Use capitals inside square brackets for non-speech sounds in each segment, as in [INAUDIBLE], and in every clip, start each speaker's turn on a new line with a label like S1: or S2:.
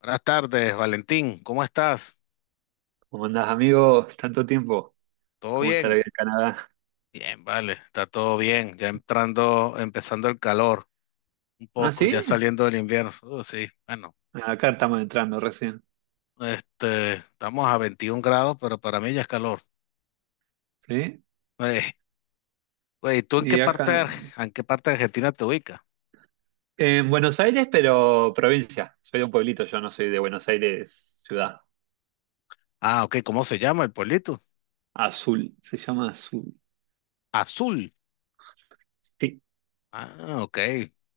S1: Buenas tardes, Valentín. ¿Cómo estás?
S2: ¿Cómo andás, amigo? Tanto tiempo.
S1: ¿Todo
S2: ¿Cómo está la
S1: bien?
S2: vida en Canadá?
S1: Bien, vale, está todo bien. Ya entrando, empezando el calor un
S2: ¿Ah,
S1: poco, ya
S2: sí?
S1: saliendo del invierno. Sí, bueno,
S2: Acá estamos entrando recién.
S1: estamos a 21 grados, pero para mí ya es calor.
S2: ¿Sí?
S1: Eh, Güey, ¿tú en qué
S2: Y
S1: parte,
S2: acá.
S1: En qué parte de Argentina te ubicas?
S2: En Buenos Aires, pero provincia. Soy de un pueblito, yo no soy de Buenos Aires, ciudad.
S1: Ah, ok, ¿cómo se llama el pueblito?
S2: Azul, se llama Azul.
S1: Azul.
S2: Sí,
S1: Ah, ok,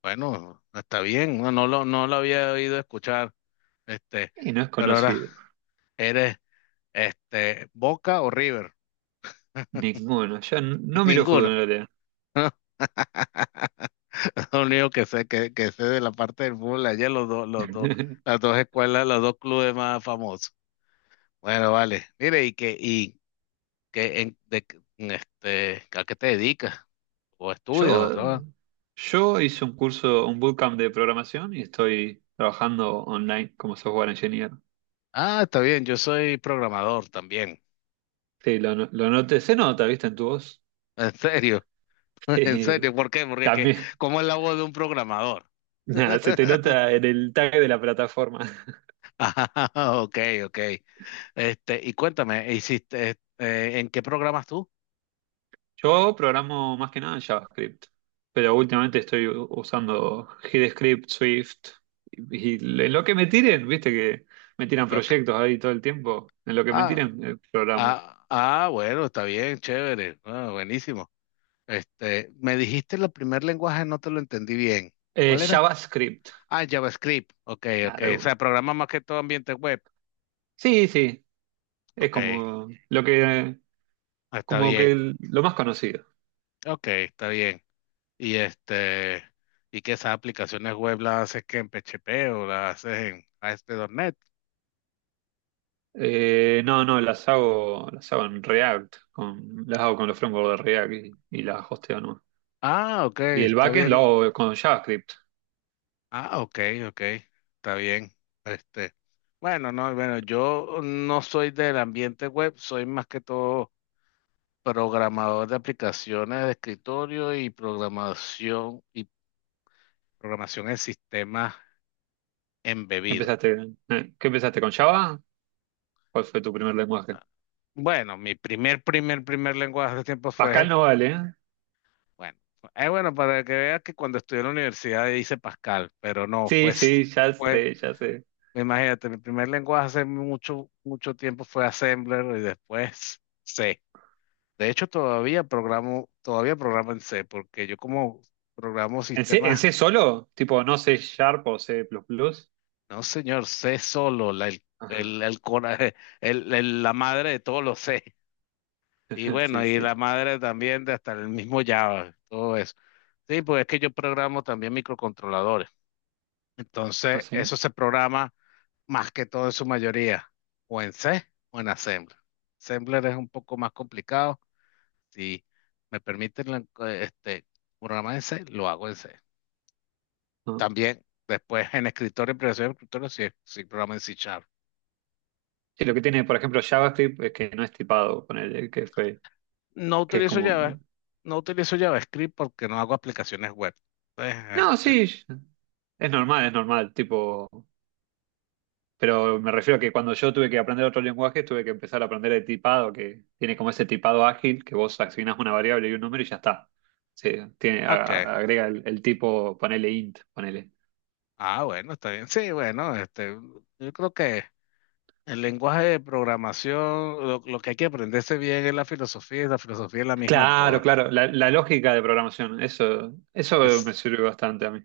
S1: bueno, está bien. No lo había oído escuchar, este,
S2: y no es
S1: pero ahora
S2: conocido.
S1: eres Boca o River.
S2: Ninguno.
S1: [LAUGHS]
S2: No miro fútbol
S1: Ninguno.
S2: en realidad.
S1: Lo único que sé, que sé de la parte del fútbol allá, los dos,
S2: [LAUGHS]
S1: los dos clubes más famosos. Bueno, vale. Mire, y que en, de, en este, ¿a qué te dedicas? ¿O estudias o trabajas?
S2: Yo, yo hice un curso, un bootcamp de programación y estoy trabajando online como software engineer.
S1: Ah, está bien, yo soy programador también.
S2: Sí, lo, no- lo noté. Se nota, ¿viste? En tu voz.
S1: En serio, [LAUGHS] en
S2: [LAUGHS]
S1: serio, ¿por qué?
S2: También.
S1: ¿Cómo es la voz de un programador?
S2: [LAUGHS] Nada, se te
S1: [LAUGHS]
S2: nota en el tag de la plataforma. [LAUGHS]
S1: Ah, ok, ok. Este, y cuéntame, ¿en qué programas tú?
S2: Yo programo más que nada en JavaScript, pero últimamente estoy usando HeadScript, Swift, y, y en lo que me tiren, viste que me tiran
S1: Lo que-
S2: proyectos ahí todo el tiempo, en lo que me
S1: ah,
S2: tiren, programo.
S1: Ah, ah, bueno, está bien, chévere. Ah, buenísimo. Este, me dijiste el primer lenguaje, no te lo entendí bien. ¿Cuál era?
S2: JavaScript,
S1: Ah, JavaScript. Ok, ok. O
S2: claro.
S1: sea, programa más que todo ambiente web.
S2: Sí, sí, es
S1: Ok,
S2: como lo
S1: ah, está
S2: como que
S1: bien.
S2: lo más conocido.
S1: Ok, está bien. Y este, y que esas aplicaciones web las haces que en PHP o las haces en a ASP.NET.
S2: No, no, las hago en React, con, las hago con los frameworks de React y las hosteo, ¿no?
S1: Ah, ok,
S2: Y el
S1: está
S2: backend lo
S1: bien.
S2: hago con JavaScript.
S1: Ah, ok, ok, está bien. Este, bueno, no, bueno, yo no soy del ambiente web, soy más que todo programador de aplicaciones de escritorio y programación en sistemas
S2: ¿Qué
S1: embebidos.
S2: empezaste? ¿Qué empezaste con Java? ¿Cuál fue tu primer lenguaje?
S1: Bueno, mi primer lenguaje de tiempo
S2: Pascal
S1: fue,
S2: no vale, ¿eh?
S1: bueno, bueno, para que veas que cuando estudié en la universidad hice Pascal, pero no,
S2: Sí, sí, ya
S1: fue,
S2: sé, ya sé.
S1: imagínate, mi primer lenguaje hace mucho, mucho tiempo fue Assembler y después C. De hecho, todavía programo en C, porque yo como programo
S2: En
S1: sistemas,
S2: C solo? Tipo, no C Sharp o C++.
S1: no señor, C solo, la,
S2: Ajá.
S1: el cora- [LAUGHS] la madre de todos los C. Y
S2: [LAUGHS]
S1: bueno,
S2: Sí,
S1: y
S2: sí.
S1: la madre también de hasta el mismo Java, todo eso. Sí, pues es que yo programo también microcontroladores.
S2: ¿Ah,
S1: Entonces,
S2: sí?
S1: eso se programa más que todo en su mayoría, o en C o en Assembler. Assembler es un poco más complicado. Si me permiten la- este programa en C, lo hago en C.
S2: No.
S1: También después en escritorio, en creación de escritorio, sí, sí programa en C Sharp.
S2: Sí, lo que tiene, por ejemplo, JavaScript es que no es tipado, ponele, que fue,
S1: No
S2: que es
S1: utilizo
S2: como.
S1: Java, no utilizo JavaScript porque no hago aplicaciones web. Entonces,
S2: No, sí, es normal, es normal. Tipo. Pero me refiero a que cuando yo tuve que aprender otro lenguaje, tuve que empezar a aprender el tipado, que tiene como ese tipado ágil, que vos asignás una variable y un número y ya está. Se tiene,
S1: ok.
S2: agrega el tipo, ponele int, ponele.
S1: Ah, bueno, está bien. Sí, bueno, yo creo que el lenguaje de programación, lo que hay que aprenderse bien es la filosofía, y la filosofía es la misma en
S2: Claro,
S1: todas.
S2: claro, la lógica de programación, eso me
S1: Es-
S2: sirve bastante a mí.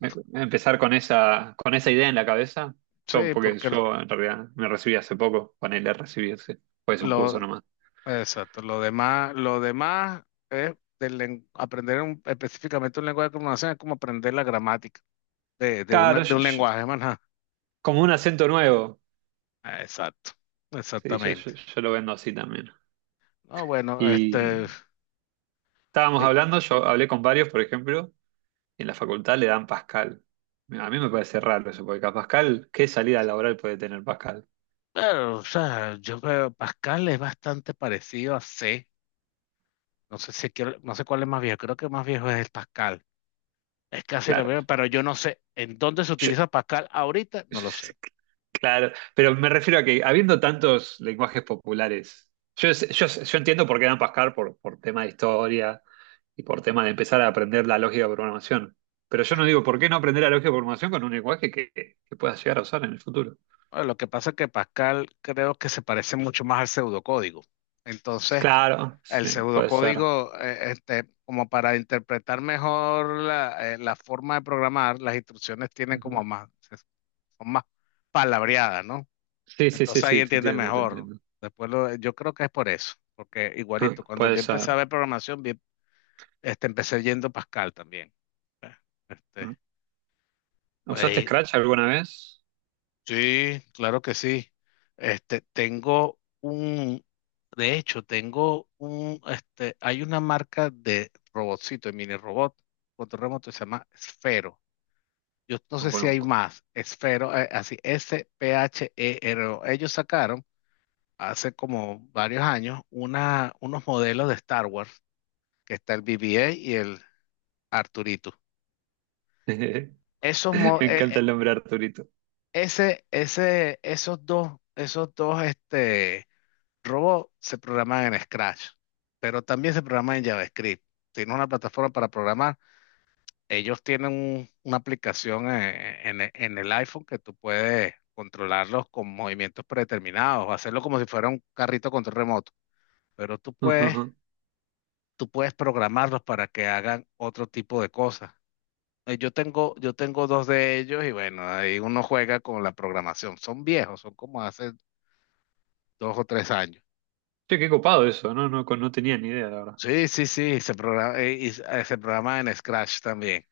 S2: Empezar con esa idea en la cabeza, yo,
S1: Sí,
S2: porque
S1: porque
S2: yo en realidad me recibí hace poco, ponele a recibirse, pues un curso
S1: lo,
S2: nomás.
S1: exacto, lo demás es aprender específicamente un lenguaje de comunicación es como aprender la gramática
S2: Claro,
S1: de un lenguaje, más nada.
S2: como un acento nuevo,
S1: Ah, exacto,
S2: sí,
S1: exactamente.
S2: yo lo vendo así también.
S1: No, bueno,
S2: Y estábamos
S1: eh,
S2: hablando, yo hablé con varios, por ejemplo, y en la facultad le dan Pascal. A mí me parece raro eso, porque a Pascal, ¿qué salida laboral puede tener Pascal?
S1: pero, o sea, yo creo Pascal es bastante parecido a C. No sé cuál es más viejo, creo que más viejo es el Pascal. Es casi la
S2: Claro.
S1: misma, pero yo no sé en dónde se
S2: Yo.
S1: utiliza Pascal ahorita, no lo sé.
S2: [LAUGHS] Claro, pero me refiero a que habiendo tantos lenguajes populares, yo entiendo por qué dan Pascal por tema de historia y por tema de empezar a aprender la lógica de programación. Pero yo no digo, ¿por qué no aprender la lógica de programación con un lenguaje que puedas llegar a usar en el futuro?
S1: Bueno, lo que pasa es que Pascal creo que se parece mucho más al pseudocódigo. Entonces,
S2: Claro,
S1: el
S2: sí, puede ser.
S1: pseudocódigo, como para interpretar mejor la forma de programar, las instrucciones tienen como más, son más palabreadas, ¿no?
S2: Sí, sí, sí,
S1: Entonces ahí
S2: sí, te
S1: entiende
S2: entiendo, te
S1: mejor.
S2: entiendo.
S1: Yo creo que es por eso, porque
S2: Ah,
S1: igualito, cuando
S2: puede
S1: yo empecé a
S2: ser.
S1: ver programación, empecé yendo Pascal también. eh,
S2: ¿No? ¿Usaste
S1: Este,
S2: Scratch alguna vez?
S1: Sí, claro que sí. Este, tengo un, de hecho, hay una marca de robotcito, de mini robot, control remoto, se llama Esfero. Yo no
S2: No
S1: sé si hay
S2: conozco.
S1: más, Esfero, así, Sphero. Ellos sacaron hace como varios años unos modelos de Star Wars, que está el BB-8 y el Arturito.
S2: [LAUGHS] Me
S1: Esos, mo-
S2: encanta el nombre Arturito.
S1: ese, ese, esos dos, esos dos Robot se programaba en Scratch, pero también se programa en JavaScript. Tiene una plataforma para programar. Ellos tienen una aplicación en el iPhone que tú puedes controlarlos con movimientos predeterminados, o hacerlo como si fuera un carrito control remoto. Pero
S2: [LAUGHS] Ujú, ujú.
S1: tú puedes programarlos para que hagan otro tipo de cosas. Yo tengo dos de ellos y bueno, ahí uno juega con la programación. Son viejos, son como hace 2 o 3 años.
S2: Che, qué copado eso, no, no, no tenía ni idea, la verdad.
S1: Sí, sí, sí, se programa, se programa en Scratch también.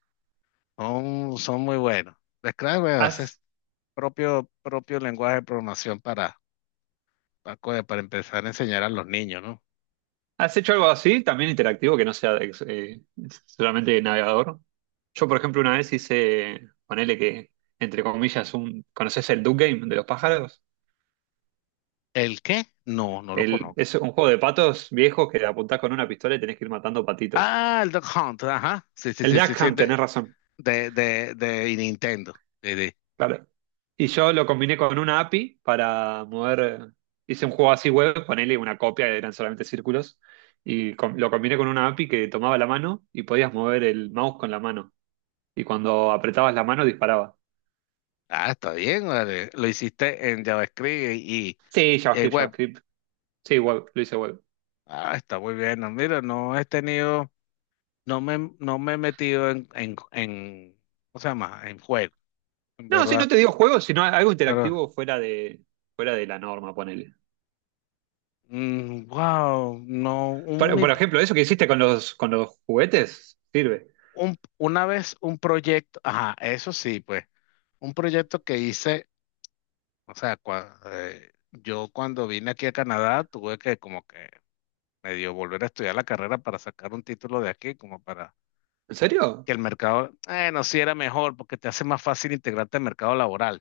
S1: Son muy buenos. De Scratch, bueno, ese es
S2: ¿Has,
S1: propio, propio lenguaje de programación para empezar a enseñar a los niños, ¿no?
S2: has hecho algo así, también interactivo, que no sea solamente de navegador? Yo, por ejemplo, una vez hice, ponele que, entre comillas, un, ¿conoces el Duck Game de los pájaros?
S1: ¿El qué? No, no lo
S2: El,
S1: conozco.
S2: es un juego de patos viejos que apuntás con una pistola y tenés que ir matando patitos.
S1: Ah, el Duck Hunt, ajá. Sí, sí,
S2: El
S1: sí, sí,
S2: Duck
S1: sí,
S2: Hunt, tenés razón.
S1: de Nintendo. Sí, sí.
S2: Claro. Y yo lo combiné con una API para mover, hice un juego así web, ponele una copia, eran solamente círculos, y lo combiné con una API que tomaba la mano y podías mover el mouse con la mano. Y cuando apretabas la mano disparaba.
S1: Ah, está bien, vale. Lo hiciste en JavaScript
S2: Sí,
S1: y
S2: JavaScript,
S1: web.
S2: JavaScript. Sí, web, lo hice web.
S1: Ah, está muy bien. No, mira, no he tenido. No me he metido en, ¿cómo se llama? En juego, en
S2: No, sí,
S1: verdad.
S2: no te digo juegos, sino algo
S1: Pero,
S2: interactivo fuera de la norma, ponele.
S1: wow, no, un, mi-
S2: Por ejemplo, eso que hiciste con los juguetes, sirve.
S1: un- una vez un proyecto, ajá, eso sí, pues, un proyecto que hice, o sea, yo cuando vine aquí a Canadá tuve que como que medio volver a estudiar la carrera para sacar un título de aquí, como para
S2: ¿En serio?
S1: que el mercado, no, sí era mejor, porque te hace más fácil integrarte al mercado laboral.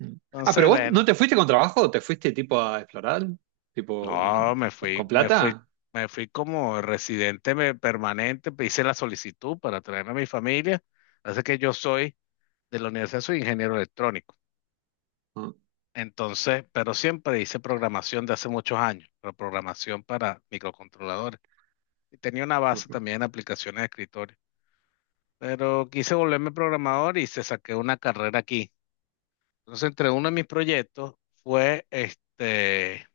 S2: Mm. Ah,
S1: Entonces,
S2: pero vos no
S1: bueno.
S2: te fuiste con trabajo, te fuiste tipo a explorar, tipo
S1: No,
S2: con plata.
S1: me fui como residente permanente, hice la solicitud para traerme a mi familia. Así que yo soy de la universidad, soy ingeniero electrónico.
S2: No,
S1: Entonces, pero siempre hice programación de hace muchos años, pero programación para microcontroladores. Y tenía una
S2: no,
S1: base también en aplicaciones de escritorio. Pero quise volverme programador y se saqué una carrera aquí. Entonces, entre uno de mis proyectos fue este,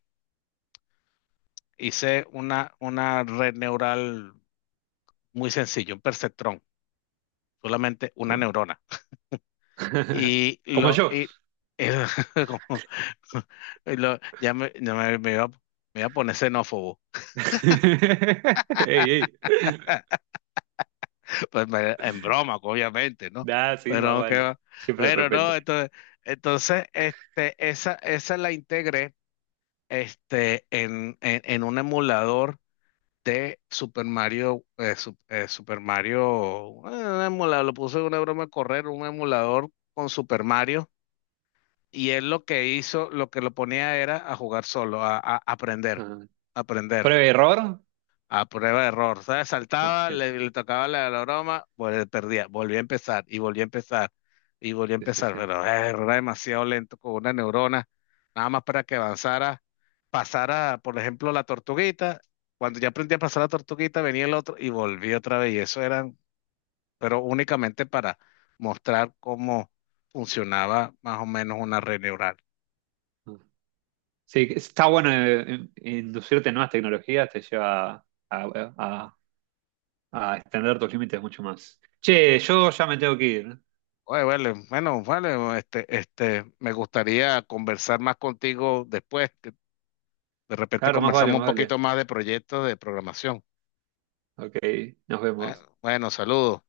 S1: hice una red neural muy sencilla, un perceptrón solamente una
S2: no.
S1: neurona.
S2: [LAUGHS]
S1: Y
S2: Como
S1: lo,
S2: yo.
S1: y, [LAUGHS] como- ya me, me iba a poner xenófobo,
S2: [LAUGHS] Ey, ey.
S1: [LAUGHS] en broma, obviamente, ¿no?
S2: Nah, sí, más
S1: Pero que
S2: vale.
S1: va.
S2: Siempre
S1: Bueno,
S2: respeto.
S1: no, entonces esa la integré en un emulador de Super Mario, Super Mario, un emulador, lo puse en una broma a correr, un emulador con Super Mario. Y él lo que hizo, lo que lo ponía era a jugar solo, a aprender,
S2: Ah,
S1: aprender,
S2: ¿prueba y error?
S1: a prueba de error. ¿Sabes?
S2: No
S1: Saltaba,
S2: sé. Sí,
S1: le tocaba la broma, pues perdía, volvía a empezar y volvía a
S2: sí, sí,
S1: empezar,
S2: sí.
S1: pero era demasiado lento con una neurona, nada más para que avanzara, pasara, por ejemplo, la tortuguita. Cuando ya aprendí a pasar la tortuguita, venía el otro y volvía otra vez. Y eso eran, pero únicamente para mostrar cómo funcionaba más o menos una red neural.
S2: Ah. Sí, está bueno inducirte en nuevas tecnologías, te lleva a, a extender tus límites mucho más. Che, yo ya me tengo que ir.
S1: Oye, vale, bueno, vale, me gustaría conversar más contigo después, que de repente
S2: Claro, más vale,
S1: conversamos un
S2: más vale.
S1: poquito más de proyectos de programación.
S2: Ok, nos
S1: Bueno,
S2: vemos.
S1: bueno, saludos.